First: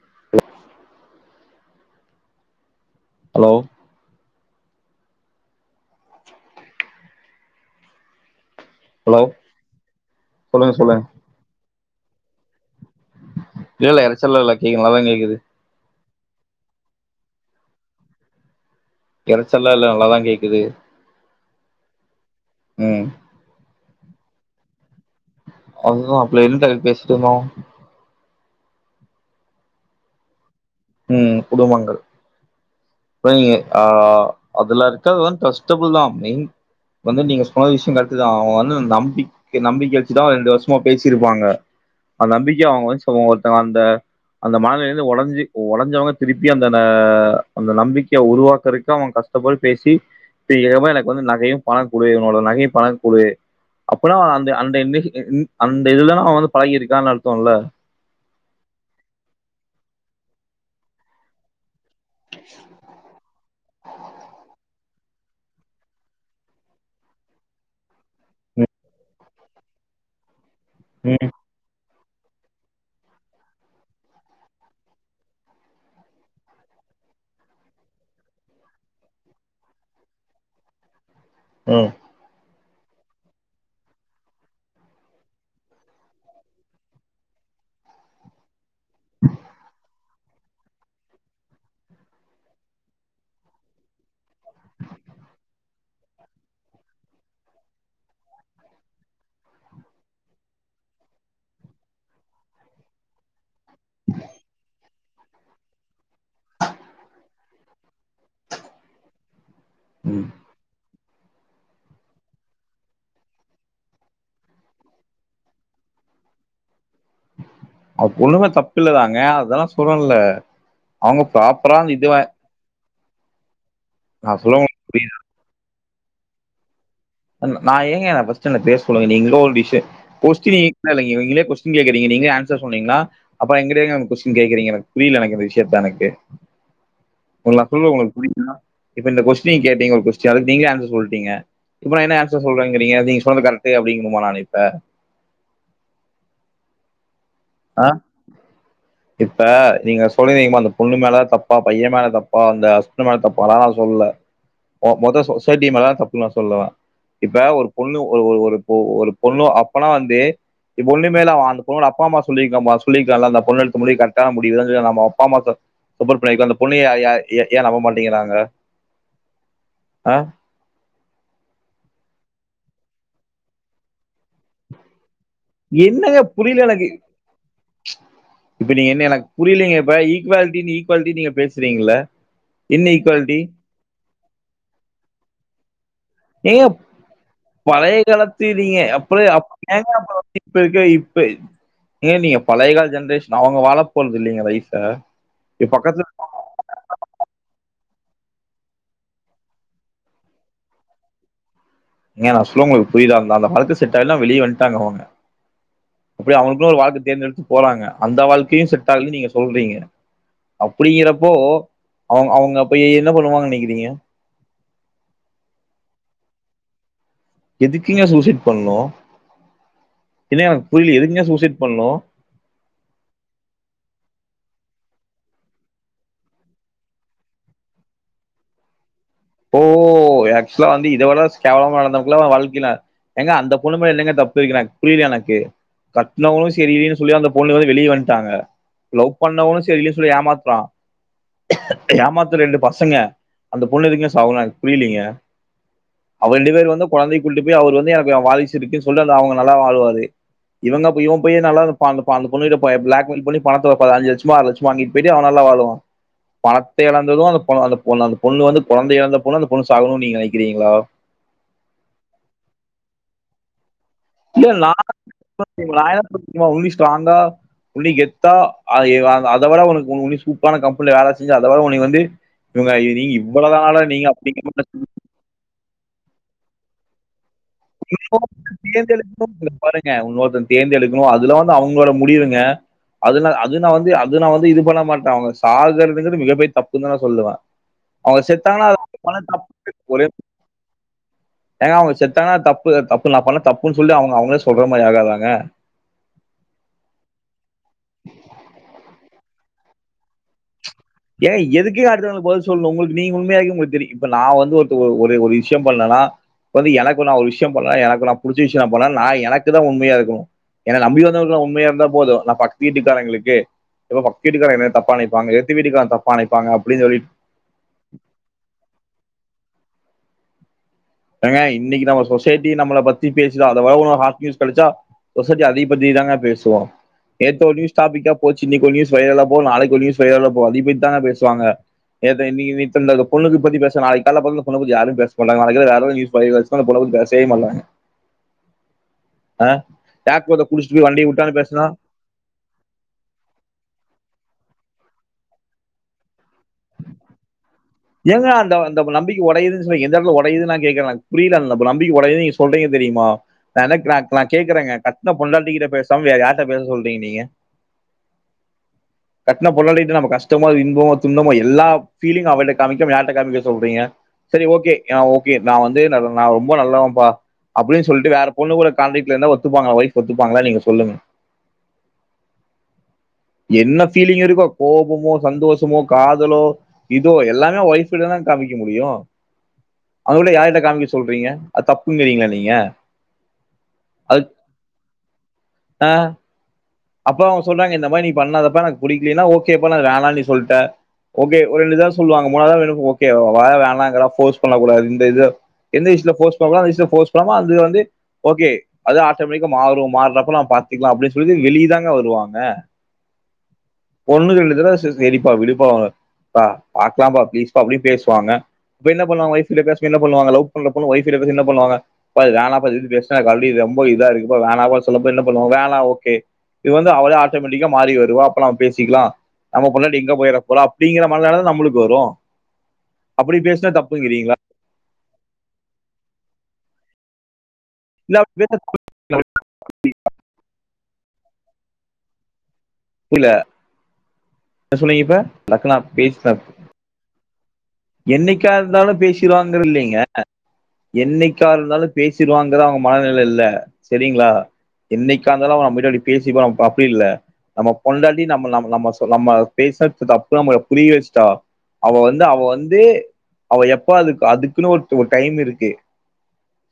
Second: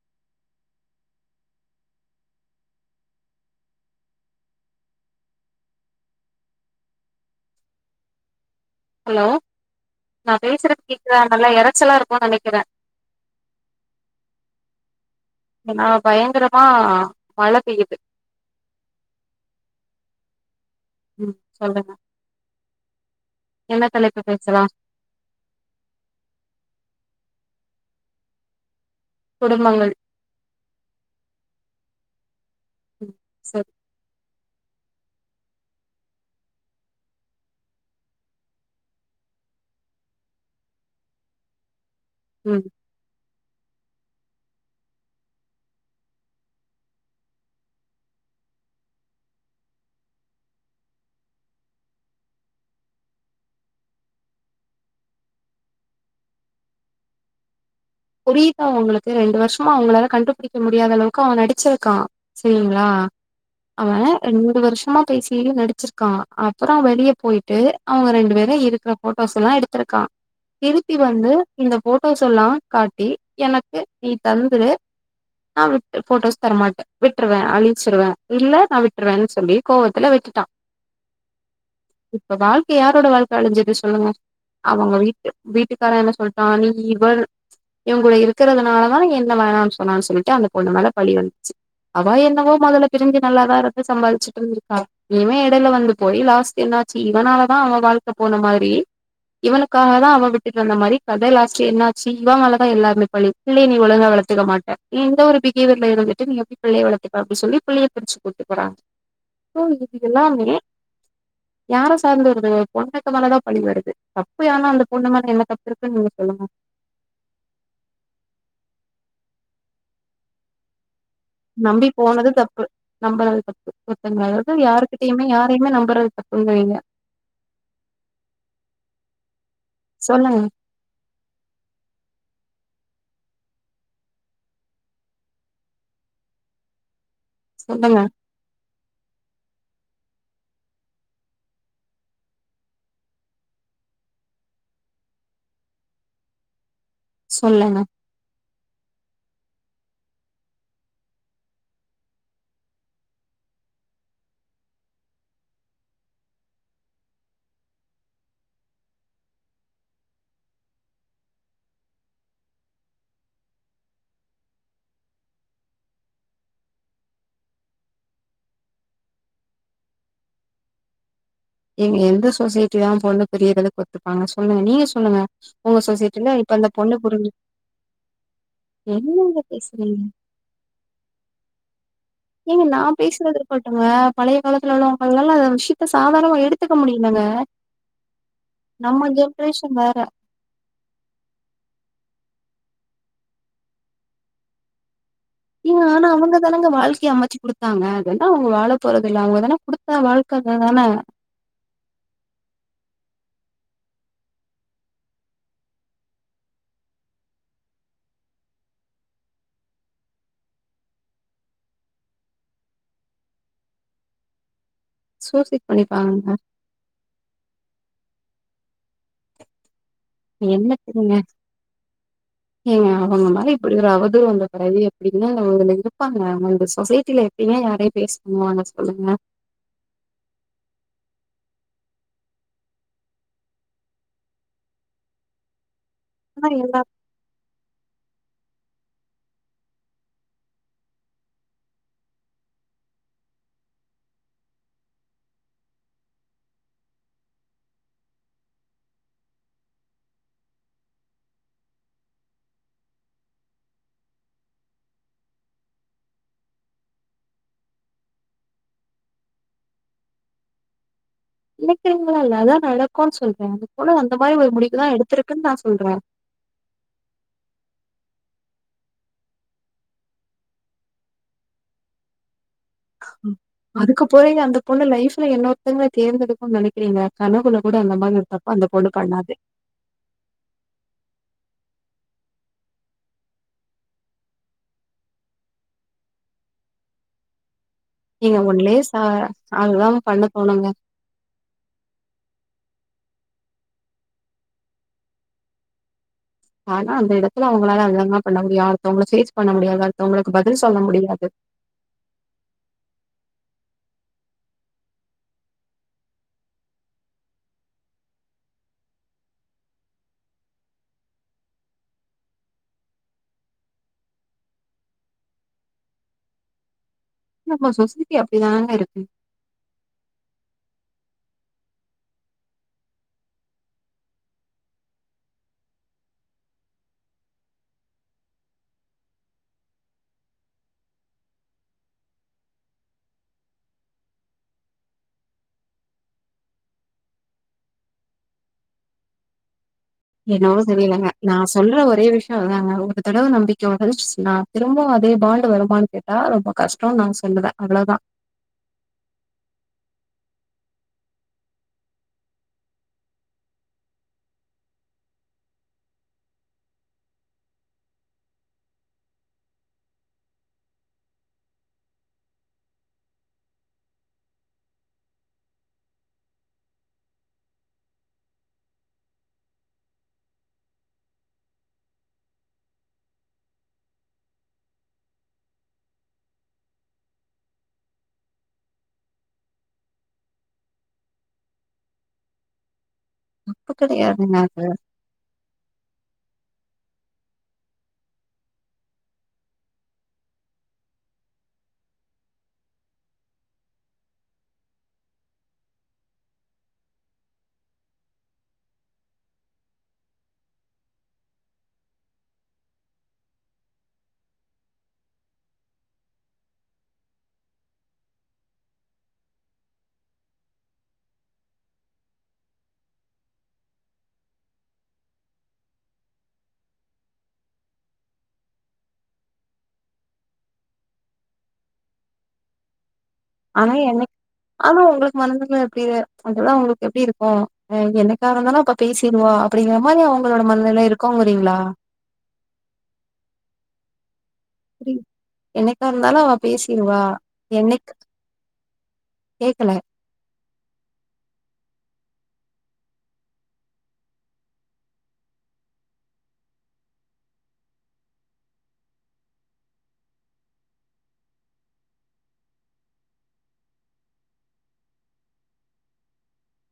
[inaudible] Hello hello நான் சொல்லுங்க பேசுறது சொல்லுங்க கேக்குதா நல்லா இறைச்சலா இரு தா நெனைக்கிறேன் இல்லலைல்ல இறச்சல்ல இல்ல கே்க நல்லான் கேக்குது ஏன்னா பயங்கரமா ஆ மழை பெய்யுது இறைச்சல்ல இல்ல நல்லாதான் கேக்குது ம் சொல்லுங்க ம் என்ன தலைப்பு பேசலா அதுதான் அப்பள்ள எந்த தலப்பு பேசிட்டு இருந்தோம். குடும்பங்கள் ம் குடும்பங்கள் ம் [unintelligible] சரி ஆ அதுலா இருக்கதுலா ட்ரஸ்டபுள் தான் நீங் வந்து நீங்க சொன்ன விஷயம் கரட்டு தான் அவங்க வந்து நம்பிக்க நம்பிக்கை வச்சுதான் ரெண்டு வருஷமா பேசிருப்பாங்க அத ம் நம்பிக்கைய அவங்க வந்து [unintelligible] அந்த அந்த மண நிலைல இருந்து உடஞ்சி உடஞ்சவங்க திருப்பி அந்த் ஆஹ் அந்த நம்பிக்கைய உருவாக்குறதுக்கு அவங்க கஷ்டப்பட்டு பேசி இப்ப எவன் வந்து எனக்கு வந்து நகையும் பண குடு என்னோட நகையும் பண குடு அப்பனா அந்த அந்த அந்த இதுதான் அவன் வந்து பழகியிருக்கான் அர்த்தோல புரியுதா அவங்களுக்கு ரெண்டு வருஷமா அவங்களால கண்டுபிடிக்க முடியாத அளவுக்கு அவன் நடிச்ச க்கான் சரிங்களா அவன் ரெண்டு வருஷமா பேசி நடிச்சிருக்கான் அப்றம் வெளிய போய்ட்டு அவங்க ரெண்டு பேரும் இருக்குற போட்டோஸ்லாம் எடுத்துருக்கான் திருப்பி ம், வந்து இந்தப் போட்டோஸ் எல்லாம் காட்டி எனக்கு நீ தந்துரு நான் விட்டு போட்டோஸ் தரமாட்டேன் விட்டுருவேன் அழிச்சிருவேன் இல்ல நான் விட்டுருவேன்னு சொல்லி கோவத்துல விட்டுட்டான் ம், இப்பதால் யாரோட வாழ்க்க அழிஞ்சிது சொல்லுங்க அவ்கங்க வீட்டு வீட்டுக்கார என்ன சொல்லிட்டா நீ இவர் இவங்கூட இருக்கறதுனால என்ன வேணான் சொன்னான் சொல்லி அந்த பொண்ணு மேல பழி வந்ச்சு அவ என்னவோ மொதல பிரிஞ்சி நல்லாதா இருந்து சம்பாதிச்சிட்டு இருந்துருக்கா இவேன் எடைல வந்து போய் லாஸ் என்னாச்சி இவனாலதா அவ வாழ்க்க போன மாரி இவனுக்கா தா அவ விட்டு தந்த மாரி கத லாஸ்ட் என்னா சிவா மேல தா எல்லாருமே பலி புள்ளய நீ ஒழுங்க வளத்துக்க மாட்ட இந்த ஒரு பிஹேவியர்ல இருந்து நீ எப்டி புள்ளய வளத்துப்ப அப்டி சொல்லி புள்ளய பிரிச்சி கூட்டு போனாங்க சோ இது ம். எல்லாமே யார சார்ந்துருது ஒரு பொண்ணுக்கு மேல தா பழி வருது தப்பு யார்னா அந்த பொண்ணு மேல என்ன தப்பு இருக்குன் நீங்க சொல்லுங்க அ பொண்ணுமேல தப்பு இல்லதாங்க அதெல்லா சொல்லல அவுங்க ப்ராப்பரா அந்த இதுவ நம்ப நாள தப் ஒர்த்தங்கது புரியுது. யாருகிட்டயுமே யாரயுமே நம் பண்ரது தப்புங்கிறீங்க நா ஏங்க என ஃபஸ்ட்டு என்ன பேசவுடுங்க நீங்களே ஒரு டிஷ் சொல்லுங்க கொஸ்டின் நீங்களே கொஸ்டின் கேக்றீங்க நீங்ளே ஆன்சர் சொன்னீங்ளா அப்பறோ எங்கிட்ட ஏங்க கொஸ்டின் கேக்றீங்க எனக் புரியல எனக் இந்த விஷ்யத்த எனக்கு ஒங்கள நா சொல்றது சொல்லுங்க ஒங்ளுக் புரிஞ்சா இப்ப இந்த கொஸ்டின் நீ கேட்டீங்க ஒரு கொஸ்டின் அதுக் நீங்ளே ஆன்சர் சொல்ட்டீங்க இப்ப நா என்ன ஆன்சர் சொல்றேங்கிறீங்க நீங்க சொன்னது கரட்டு அப்படிங்கணுமா நானு இப்ப சொல்லணு ஆ? இப்ப நீங்க சொல்றீங்க அந்த பொண்ணு மேல தப்பா பைய மேல தப்பா அந்த ஹஸ்பண்ட் மேல தப்பா அத நா சொல்லல மொத சொசைட்டி மேலதா தப்பு நா சொல்லுவே இப்ப ஒரு பொண்ணு ஒரு பொண்ணு அப்பனா வந்து பொண்ணு மேல அந்த பொண்ணோட அப்பா அம்மா சொல்லிருக்க சொல்லிருக்கலால அந்த பொண்ணு முடிவு கரட்டான முடிவு நம்ப அப்பாமா சப்போட் பண்ண அந்த பொண்ண ஏ நம்ப மாட்டேங்கிறாங்க ஆஹ் ஏங்க எந்த சொசைட்டி தா பொண்ணு பிரியறதக்கொத்துப்பாங்க சொல்லுங்க நீங்க சொல்லுங்க உங்க என்னங்க சொசைட்டில இப்ப புரியல அந்த எனக்கு பொண்ணு புரிஞ்சு இப்ப நீங்க என்ன எனக் என்னங்க புரிலங்க இப்ப பேசுறீங்க ஈக்வாலிட்டி ஈக்வாலிட்டி நீங்க பேசுறீங்கள என்ன ஈக்வாலிட்டி பழய காலத்துல உள்ளவங்களால அந்த விஷ்யத்த சாதா ஏங்க பழய காலத்து நீங்க நம்ம அப்ப ஜென்ரேஷன் வேற இப்பருக்க இப்ப ஏங்க நீங்க பழைகால ஜென்ரேஷ் அவுங்க வாழ போறதில்லிங்க வயஸ இங்க ஆனா அவங்கதானங்க வாழ்க்கய அமச்சி குடுத்தாங்க ஏன்னா அவுங்க வாழ போறதில்ல அவுங்கதானே குடுத்த வாழ்க்கதான ஏங்க நா சொல்ல உங்களுக் புரியுதாருந்த அந்த வாழ்க செட் ஆள வெளிய வந்ட்டாங்க அவுங்க அப்டி அவுங்குனு ஒரு வாழ்க்க தேர்ந்தெடுத்து போறாங்க அந்த வாழ்க்கயும் செட் ஆகலனு நீங்க சொல்றீங்க அப்டிங்கிறப்போ அவுங்க அவுங்க போயி என்ன பண்ணுவாங்க நெனக்கிறீங்க சூசைட் பண்ணிப்பாங்க எதுக்கிங்க சூசைட் பண்ணு ஏன்னா எனக்கு என்ன புரியல தெரிங்க எதுக்குங்க சூசைட் பண்ணு ஏங்க அவுங்க மாரி இப்டி ஒரு அவதூர் வந் வேற வழி எப்டிங்க [unintelligible] இருப்பாங்க ஆனா இந்த சொசைட்டில எப்டிங்க யாரையு பேசணு சொல்லுங்க ஓ ஆக்சுலா வந்து இத விட கேவலமா நடந்தவங்குல்லா வாழ்க்கில ஏங்க அந்த பொண்ணு மேல என்னங்க தப்பு எனக்கு புரில எனக்கு ஆனா கட்னவனு எல்லா செரில்லனு சொல்லி அந்த பொண்ணு வந்து வெளிய வன்ட்டாங்க லவ் பண்ணவனு செரில சொல்லி ஏமாத்றா ஏமாத்த ரெண்டு பசங்க அந்த பொண்ணு எதுக்குங் [unintelligible] புரிலிங்க அவ ரெண்டு பேரு வந்து கொழந்தை கூட்டிட் போய் அவரு வந்து எனக்கு அவ வாரிசு இருக்குன் சொல்லி அந்த அவுங்க நல்லா வாழ்வாரு இவந்தா போயி இவ போயி நல்லா இருப்பா அந்த ப அந்த பொண்ணுக்கிட்ட ப பிளாக் மெயில் பண்ணி பணத்த ஐஞ்சு லச்சமோ ஆறு லச்சமோ வாங்கிட் போய்ட்டு அவ நல்லா வாழுவா பணத்த இழந்ததுஅந் பொ அந்த பொண்ணு அந்த பொண்ணு வந்து கொழந்த இழந்த பொண்ணு அந்த பொண்ணு சாகனுன் நீங்க நெனக்கிறீங்களா நினைக்கிறீங்களா இல்ல அதா நடக்குன் சொல்றே அதுக்கு இல்ல நா [unintelligible] நா சொல்றே என்ன ஸ்ட்ராங்கா [unintelligible] தா அத அத விட உனுக் உன்னு சூப்பரான கம்பெனில வேல செஞ்சி அத விட உன்னை வந்து இவங்க நீங்க இவ்வளவுதானாடா அதுக்கு நீங்க போய்ங்க அந்த அப்படிங்கிற பொண்ணு லைஃப்ல இன்னொருத்தங்க தேர்ந்தெடுக் நெனைக்கிறீங்க கனவுல கூட அந்த மாரி ஒரு தப்ப இன்னொருத்தங்க அந்த பொண்ணு பண்ணாது தேர்ந்தெடுக்கனு பாருங்க இன்னொருத்த தேர்ந்தெடுக்கனு அதுல வந்து அவுங் உங்களோட முடிவுங்க அது நா அது நா வந்து இது பண்ண மாட்டே அவெ சாகுறதுங்குது மிக பெரிய தப்புனு தா நா சொல்லுவே நீங்க ஒண்லே சா சாக வுடாம ஒரே பண்ண தோணுங்க ஆ தப்பு தப்பு நா பண்ண தப்புன் சொல்லி அவுங்க அவுங்களே சொல்ற மாரி ஆகாதாங்க ஆனா அந்த இடொ அவுங்களால என்னங்க பண்ண முடியு அடுத்தவங்கள ஃபேஸ் பண்ண முடியாத அடுத்தவங்களுக்கு பதில் சொல்ல முடியாது ஏய் எதுக்கு அடுத்தவங்களுக்கு பதில் சொல்லுனு உங்களுக்கு நீங்க உண்மையா இருங்க தெரியு இப்ப நா வந்து ஒருத்து ஒரு ஒரு விஷ்யம் பண்ணலனா வந்து எனக்கு நா ஒரு விஷயம் பண்ண எனக்கு நான் புடிச்ச விஷ்யம் நா பண்ணா நா எனக்கு தா உண்மையா இருக்கணு என்ன நம்பி வந்தவளுக்கு எல்லா உண்மையா இருந்தா போது நா பக்த்து வீட்டுக்காரங்களுக்கு இப்ப பக்தீட்டுக்கார என்ன தப்ப நெனைப்பாங்க தி வீட்டுகாரா தப்பா நெனைப்பாங்க அப்டின் சொல்லி நம்ம சொசைட்டி அப்டிதாங்க இருக்கு ஏங்க இன்னைக்கு நம்ம சொசைட்டி நம்மள பத்தி பேசுதா அதவோட வேற ஹாட் நியூஸ் கெடச்சா சொசைட்டி அதி பத்தி தாங்க பேசு நேத்து ஒரு நியூஸ் டாபிக்கா போச்சு இன்னைக்கு நியூ வைரலா போவு நாளைக்கு ஒரு நியூஸ் வைரல போவு அதி பத்தி தாங்க பேசுவாங்க நேத்து இன்னைக்கு [unintelligible] பொண்ணுக்கு பத்தி பேச நாளைக்கு கால்ல பொண்ணு பத்தி யாரு பேச மாட்டாங்க நாளைக்கு வேற [unintelligible] பத்தி பேசவே மாட்டாங்க ஆ ஜாக் ஒருத்தன் என்னவோ குடிச்சிட்டு போய் வண்டிய தெரியலங்க நா விட்டான்னு பேசுனா சொல்ற ஒரே விஷ்யோ அதாங்க ஒரு தடவ நம்பிக்க வொடஞ்சிருச்சினா திரும்போ அது அதே பாண்டு வருமானு கேட்டா ரொம்ப கஷ்டோ நா சொல்லுவே அவ்ளோதா ஏங்க அந்த அந்த நம்பிக்க ஒடையுதுன் சொ எந்த இடத்தல ஒட டையிது நா கேக்கற புரியலன்ல இல்ல இப்ப நம்பிக்க கொறயுது நீங்க சொல்றீங்க தெரியுமா நா என்ன நா கேக்கறங்க கட்ண பொண்டாட்டி கிட்ட பேசாம வேற யார் கிட்ட பேச சொல்றீங்க நீங்க கட்ன பொண்டாட்டி கிட்ட நம்ப கஷ்டமோ இன்பமோ துன்பமோ எல்லா ஃபீலிங் அவளுக் சமைக்கு வேட்டகாரன் போய் சொல்லறீங்க செரி ஒகே ஆ ஒகே நா வந்து நா ரொம்ப நல்லவ பா அப்டின் சொல்ட்டு வேற பொண்ணு கூட கான்டாக்ட்ல இருந்தா ஒத்துப்பாங்க வொய்ப் ஒத்துபாங்ளா நீங்க சொல்லுங்க என்ன ஃபீலிங் இருக்கோ கோபமோ சந்தோஷமோ காதலோ இதோ எல்லா வொய்ப் கிட்ட தான காமிக்க முடியு அதுகுள்ள யார்ட்ட காமிக்க சொல்றீங்க அது தப்புன்கிறீங்களா நீங்க அப்ப அது கிடையாதுனாக்க ஆ அப்ப அவ சொல்றாங்க இந்த மாரி நீ பண்ணாதப்பா எனக்கு புடிக்கலினா ஓகேப்பா நா வேணானு சொல்லிட்டே ஓகே ஒரு ரெண்டு தரவ சொல்லுவாங்க மூணா தரவ வெரு ஒகே ஆ வேணாங்கற போர்ஸ் பண்ண கூடாது இந்த இது எந்த [unintelligible] பண்ணாம வந்து ஓகே அது ஆட்டோ மேட்டிக்கா மாறு மாறப்ப நம்ம பாத்துக்கலா அப்படின் சொல்லி வெளிய இதாங்க வருவாங்க பொண்ணுகளுக் செரிப்பா விடுப்பா பா பாக்கலாபா ஃபீளிஸ் பா அப்டின் பேசுவாங்க என்ன பண்ணுவாங்க வொய்ப் [unintelligible] லவ் பண்றப்ப வொய்ப்ட்ட பேசுனு என்ன பண்ணுவாங்க பா இது வேனா பா இது பத்தி பேசுனா மறுபடியு ரொம்ப இதா இருக்குபா வேனா சொல்லப்ப என்ன பண்ணுவோ வேணா ஒகே இது வந்து அவளே ஆட்டோமேட்டிக்கா மாறி வருவா அப்போ நம்ம பேசிக்கலா நம்ம பொண்டாட்டி எங்க போய்ற போறா அப்டிங்கிற மனநெல தான நம்மளுக்கு வரு அப்டி பேசுனா ஆனா எனக் தப்புங்கிறீங்களா ஆனா உங்களுக்கு மனநெல எப்டி அதுதா உங்களுக்கு எப்டி இருக் கு ஆஹ் இல்ல எநைனக்காக இருந்தாலும் அப்ப பேசிடுவா அப்படிங்கிற மாரி அவங்களோட மண்ண எல்லாம் இருக்கோங்கறீங்களா புரில என்ன புரி சொன்னீங்க இப்ப லக்னா என்னைக்கா இருந்தாலு அவ [unintelligible] பேசிருவா என்னைக் என்னைக்கா இருந்தாலும் பேசடுவாங்க கேக்கல இல்லலைங்க என்னைக்கா இருந்தாலும் பேசிடுவாங்க அவங்க மனநிலை இல் சரிங்களா என்னைக்காந்தாலும் அவா பேசி அப்படி இல்லை நம்ம பொண்டாடி ந நம்ம பேசப்பு பு வச்சா அவ வந்து அவ வந்து அவ எப்ப அது அதுக்கு ஒரு டைம் இருக்கு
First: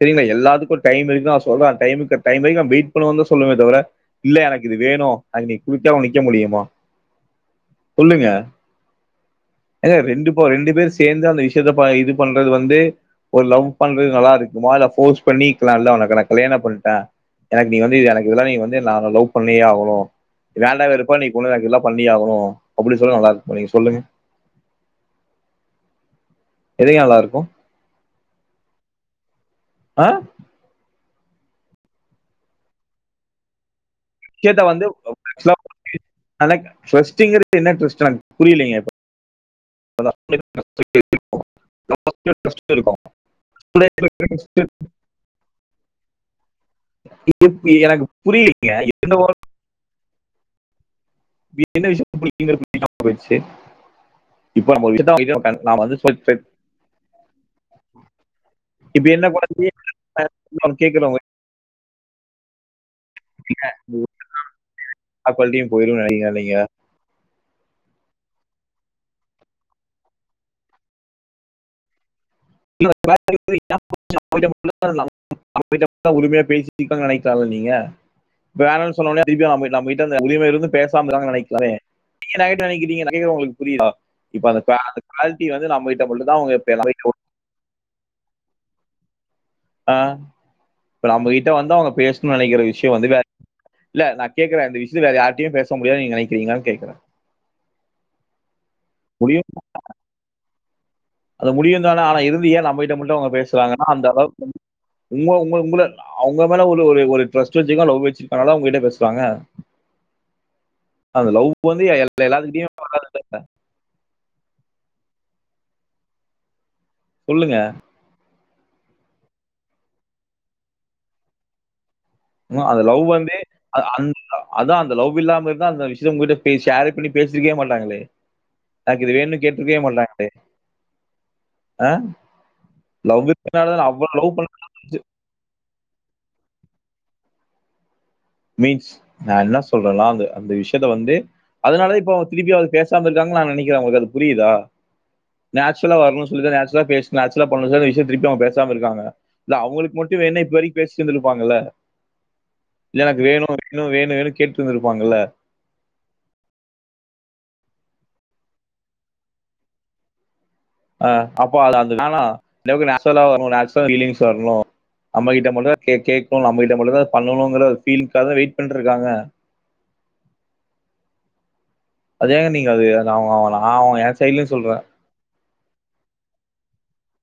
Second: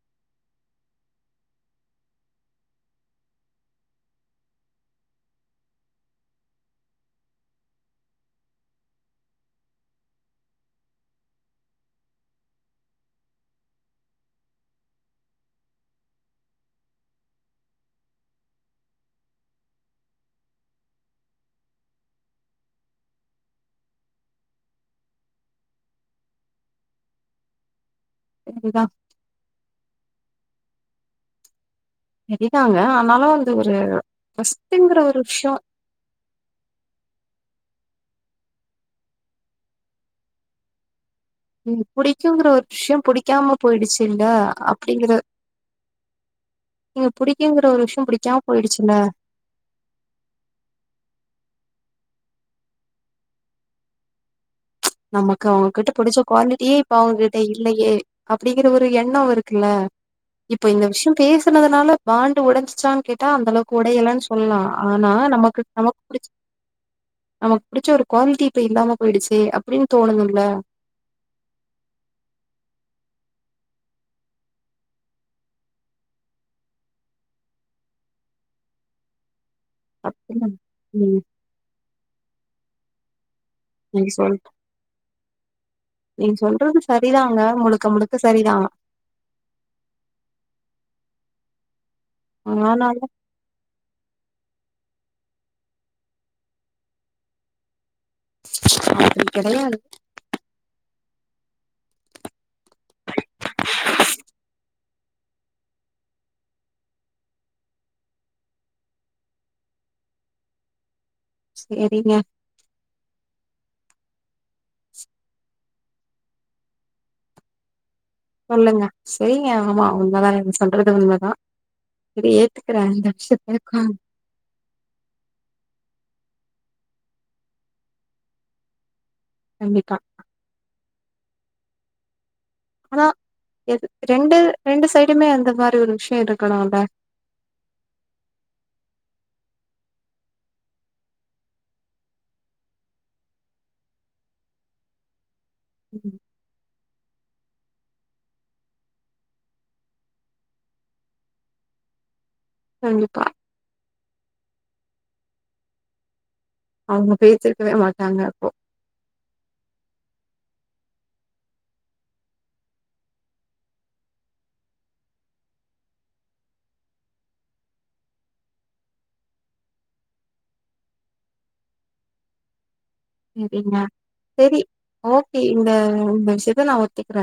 சரிங்களா எல்லாத்துக்கும் ஒரு டைம் இருக்கு நா சொல்ல அந்த டைம் வரைக்கும் வெயிட் பண்ணன்னு சொல்லணு தவிர இல்ல எனக்கு வேணும் குக்க நிக்க முடியுமா சொல்லுங்க ரெண்டு ரெண்டு பேர் சேர்ந்து அந்த விஷயத்த இது பண்றது வந்து ஒரு லவ் பண்றது நல்லா இருக்குமா இல்ல போர்ஸ் பண்ணிலாம் இல்ல உனக்குான் கல்யாணம் பண்ணிட்டேன் எனக்கு நீ வந்து எனக்கு இதெல்லாம் நீ வந்து நான் லவ் பண்ணியே ஆகணும் வேண்டா வேறுப்பா நீண்ணு எனக்கு இதல்லாம் பண்ணியே ஆகணும் அப்படிின்னு சொல்ல நல்லா இருக்கு நீங்க சொல்லுங்க எதங்க நல்லா இருக்கும் [unintelligible] ஆ சரிதாங்க ஆனாலு அந்த ஒரு ஃபஸ்ட்டுங்கிற ஒரு விஷயோ [unintelligible] னக்கு புரியலங்க இப்ப புடிக்குங்கற ஒரு ட்ரஸ்ட் விஷய இருக்கும் புடிக்காம போயிடுச்சுல அப்படிங்கற நீங்க புடிக்குங்கற ஒரு எனக்கு விஷயம் புடிக்காம புரியலைங்க போயிடுச்சுல என்ன விஷயத்து [unintelligible] போயிடுச்சு இப்போ நம்ம ஒரு விஷயத்த அவங்க நமக்கு கிட்ட நாம அவங்ககிட்ட வந்து புடிச்ச சொல்லி குவாலிட்டியே இப்ப அவங்ககிட்ட இல்லையே அப்ப்டடிங்கற ஒரு இப்போ என்ன எண்ணம் இருக்குல்ல இப்ப குழந்தையும் இந்த விஷயம் கேட்கறவங்க பேசுனதுனால வாண்டு உடஞ்சுசாங் கேட்டா அந்த அளவுக்கு உடையலன்னு சொல்லலா ஆனா நமக்கு குவாலிட்டியும் நமக்கு போயிரும் புடிச்ச நினைக்கிறீங்க நீங்க நமக்கு பிடிச்ச ஒரு குவாலிட்டி இப்ப இல்லாம போயிடுச்சு அப்படின் தோணணும்ல [unintelligible] உரிமையா பேச நினைக்கிற நீங்க வேனாணு சொன்ன நம்மிட்ட அந்த உரிம அப்படிதான். இருந்தும் பேசாம ம். இராங்கன்னு [unintelligible] நீங்க நெகட்டிவா நெனக்கிறீங்க உங்களுக் புரியுரா நீங்க சொல் இப்ப அந்த குவாலிட்டி வந்து நம்மிட்ட நீங்க தான் சொல்றது அவங்க [unintelligible] சரிதாங்க. முழுக்க முழுக்க சரிதா ஆ இப்ப நம்பகிட்ட வந்து அவங் பேசணுனு நினைக்கிற விஷயம் ஆனாலும் வந்து வே இல்ல ந கேக்குறே இந்த விஷயத் வேற யாரிட்டயையு பேச முடியானு நீங்க நினைக்கிறீங்களானு கேக்குறே அப்டி கிடையாது அது முடியு தான ஆனா இருந்து ஏ நம்மகிட்ட மட்டும் அவங்க பேசுறாங்கன்னா அந்த அளவுக்கு உங்க உங்க உங்க அவங்க மேல உள்ள ஒரு ஒரு ட்ரஸ்ட் வச்சுக்கோ லவு வச்சிருக்கனால அவங்ககிட்ட பேசுறாங்க அந்த லவ் வந்து சரிங்க. எல்லா எல்லாத்துகிட்டயு வராதுல்ல [inaudible] சொல்லுங்க சொல்லுங்க சரிங்க ஆமா உண்மதா நீங்க சொல்றது உண்மதா அந்த லவ் வந்து க- அந்த அதான் அந்த லவ் இல்லாம இருந்தா அந்த விஷய இதே உங்க கிட்ட பேஸ் ஷேரே பண்ணி பேசிருக்கே மாட்டாங்களே யாருக்கு இது வேண்னு கேட்ருக்குவே கண்டிப்பா. மாட்டங்களே அ ஆனா எது ரெண்டு ரெண்டு பண்ண சைடுமே அந்த மாரி ஒரு விஷயோ இருக்கனுல்ல மீன்ஸ் நா என்ன சொல்றன்னா அந்த அந்த விஷயத்த வந்து அதனால இப்ப அவங்க திருப்பியு அது பேசாம இருக்காங்கன்னு நா நினைக்கிறே உங்களுக்கு அது புரியுதா நேச்சுரலா ம். வருனு சொல்லிதா நேச் ச்சுலா பேஸ் நேச்சுரலா பண்ணோ சில விஷயோ திருப்பியு அவங்க பேசாம இருக்காங்க இல்ல அவங்களுக்கு மட்டு வேண்னே இப்ப வெரிக் பேசிந்துருப்பாங்கல்ல எனக்கு கண்டிப்பா. வேணு வேணு வேணு வேணுன் கேட்டிருந்திரு வாங்கலே அவங்க பேசிருக்கவே மாட்டாங்க அப்போ ஆ அப்போ அது வேணா நமக்கு நேச்சுரலா வரணு நேச்சுரலா ஃபீலிங்க்ஸ் வரனு நம்ம கிட்ட மட்டுதா கே கேக்குனு நம்ம கிட்ட மட்டுதா அது பண்ணணூங்குற ஃபிலிங்காக வெய்ட் பண்ட்டுருகாங்க அத ஏங்க நீங்க அது அவ அவனா சரிங்க. அவ என் சைட்லயு சரி. சொல்ற ஓகே. இந்த இந்த விஷயத்த நா ஒத்திக்கிறே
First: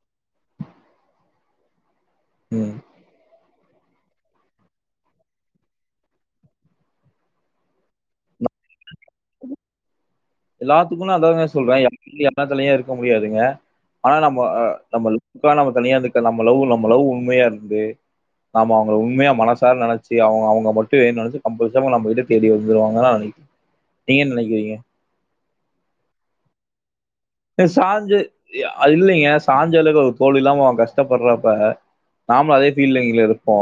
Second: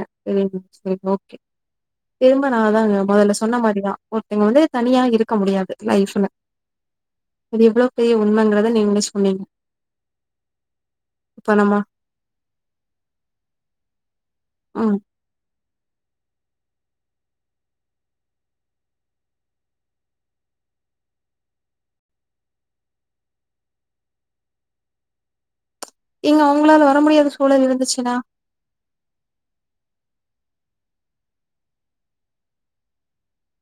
ம் சரி ஓகே திரும்ப நா ம் அதா மொதல்ல சொன்னா மாரிதா ஒருத்தங்க வந்து தனியா இருக்க முடியாது லைஃப்ல அது எவ்ளோ பெரிய உண்மைங்கறத நீங்களே சொன்னீங்க எல்லாத்துக்கு நா அதாங்க இப்ப நம்ம சொல்றே [unintelligible] இருக்க முடியாதுங்க ஆனா நம்ம அ ம். நம்ம [unintelligible] நம்ம கல்யாணத்துக்க நம்ம லவ் நம்ம லவ் உண்மையா இருந்து நாம அவங்கள உண்மையா மனசால நெனச்சி அவங்க அவங்க மட்டும் வேனு நெனைச்சு கம்பல்ச நம்மகிட்ட தேடி வந்துருவாங்க நீங்க என்ன நெனக்கிறீங்க இங்க உங்களால வர முடியாது பே சாஞ்சு அ இல்லைங்க சாஞ்ஞழுக ஒரு தோல் இல்லாம அவங்க கஷ்டப்படுறப்ப நாம்ளு அதே ஃபீலிங்ல இருப்போ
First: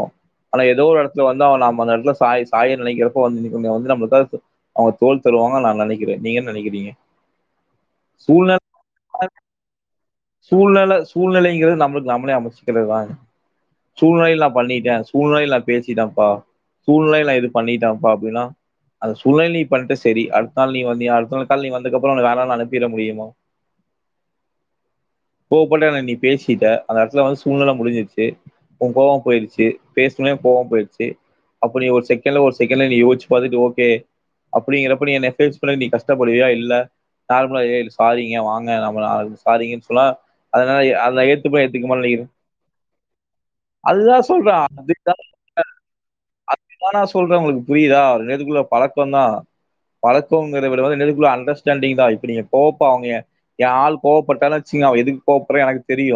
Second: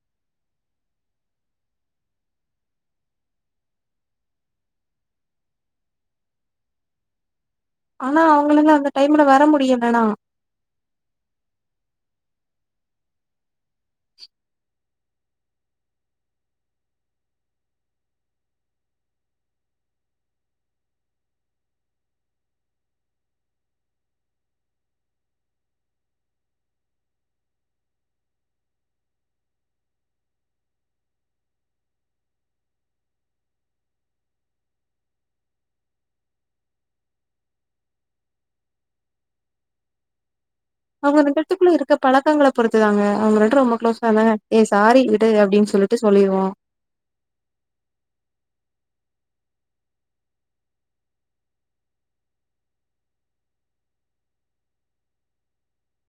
ஆனா ஏதோ ஒரு இடத்துல வந்து அவ நாம அந்த இடத்துல சாய் சாய நினைக்கிறப்போ வந்து இன்னிக்கு வந்து நம்ளுக்காக அவங்க தோல் தருவாங்க நா நெனைக்கிறே நீங்கென்ன நெனைக்கிறீங்க ஆனா அவங்களுக் சூழ்நெலே சூழ்நிலைங்கிறது நம்மள் நம்மலே அமச்சிக்கிறதாங் சூழ்நிலையில நா பண்ணிட்டே சூழ்நிலையிலா நா பேசிட்டன்ப்பா சூழ்நிலையில இது பண்ணிட்டான்ப்பா அப்டில்லா அந்த சூழ்நிலல நீ பண்ட்டே சரி அடுத்த நாள் நீ வந்தியா அடுத்த நாள் காலல நீ வந்தகப்பரோ உன்ன வேனானு அனுப்பிற முடியுமா கோவப்பட்டென நீ பேசிட்ட அந்த இடத்துல வந்து சூழ்நில முடிஞ்சிருச்சு உன் கோவம் போயிருச்சி பேசுனே கோவம் போயிருச்சி அப்படி ஒரு செகண்ட்ல ஒரு செகண்ட்ல நீ யோச்சு பாத்துட்டு ஓகே அப்படிங்கறப்ப நீ என்ன ஃபேஸ்புல நீ கஷ்டப்படுவியா இல்ல நார்மலா ஏ இல் சாரி ஏ வாங்க நம்ம லா சாரீங்கன்னு சொல்ல அவங்க ரெண்ட்பேர்துகுள்ள இருக்க பழக்கங்கள பொறுத்துதாங்க அவங்க நம்பட்ட ரொம்ப குளோஸ்ஸ அதுதான் இருந்தாங்க ஏ சொல்றேன் சாரி அதுதான் விடு அப்டின்னு சொல்லிட்டு சொல்லிருவோ பழக்கந்தா பழக்கங்கதவிடவு ரெண்டுவேர்திகுள்ள அண்டர்ஸ்டேண்டிங் தா இப்ப நீங்க கோவப்பா அவங்க எ எ ஆள் கோவப்பட்டானு வச்சிங்கா அவ எதுக் கோவப்படுறானு எனக்கு தெரியு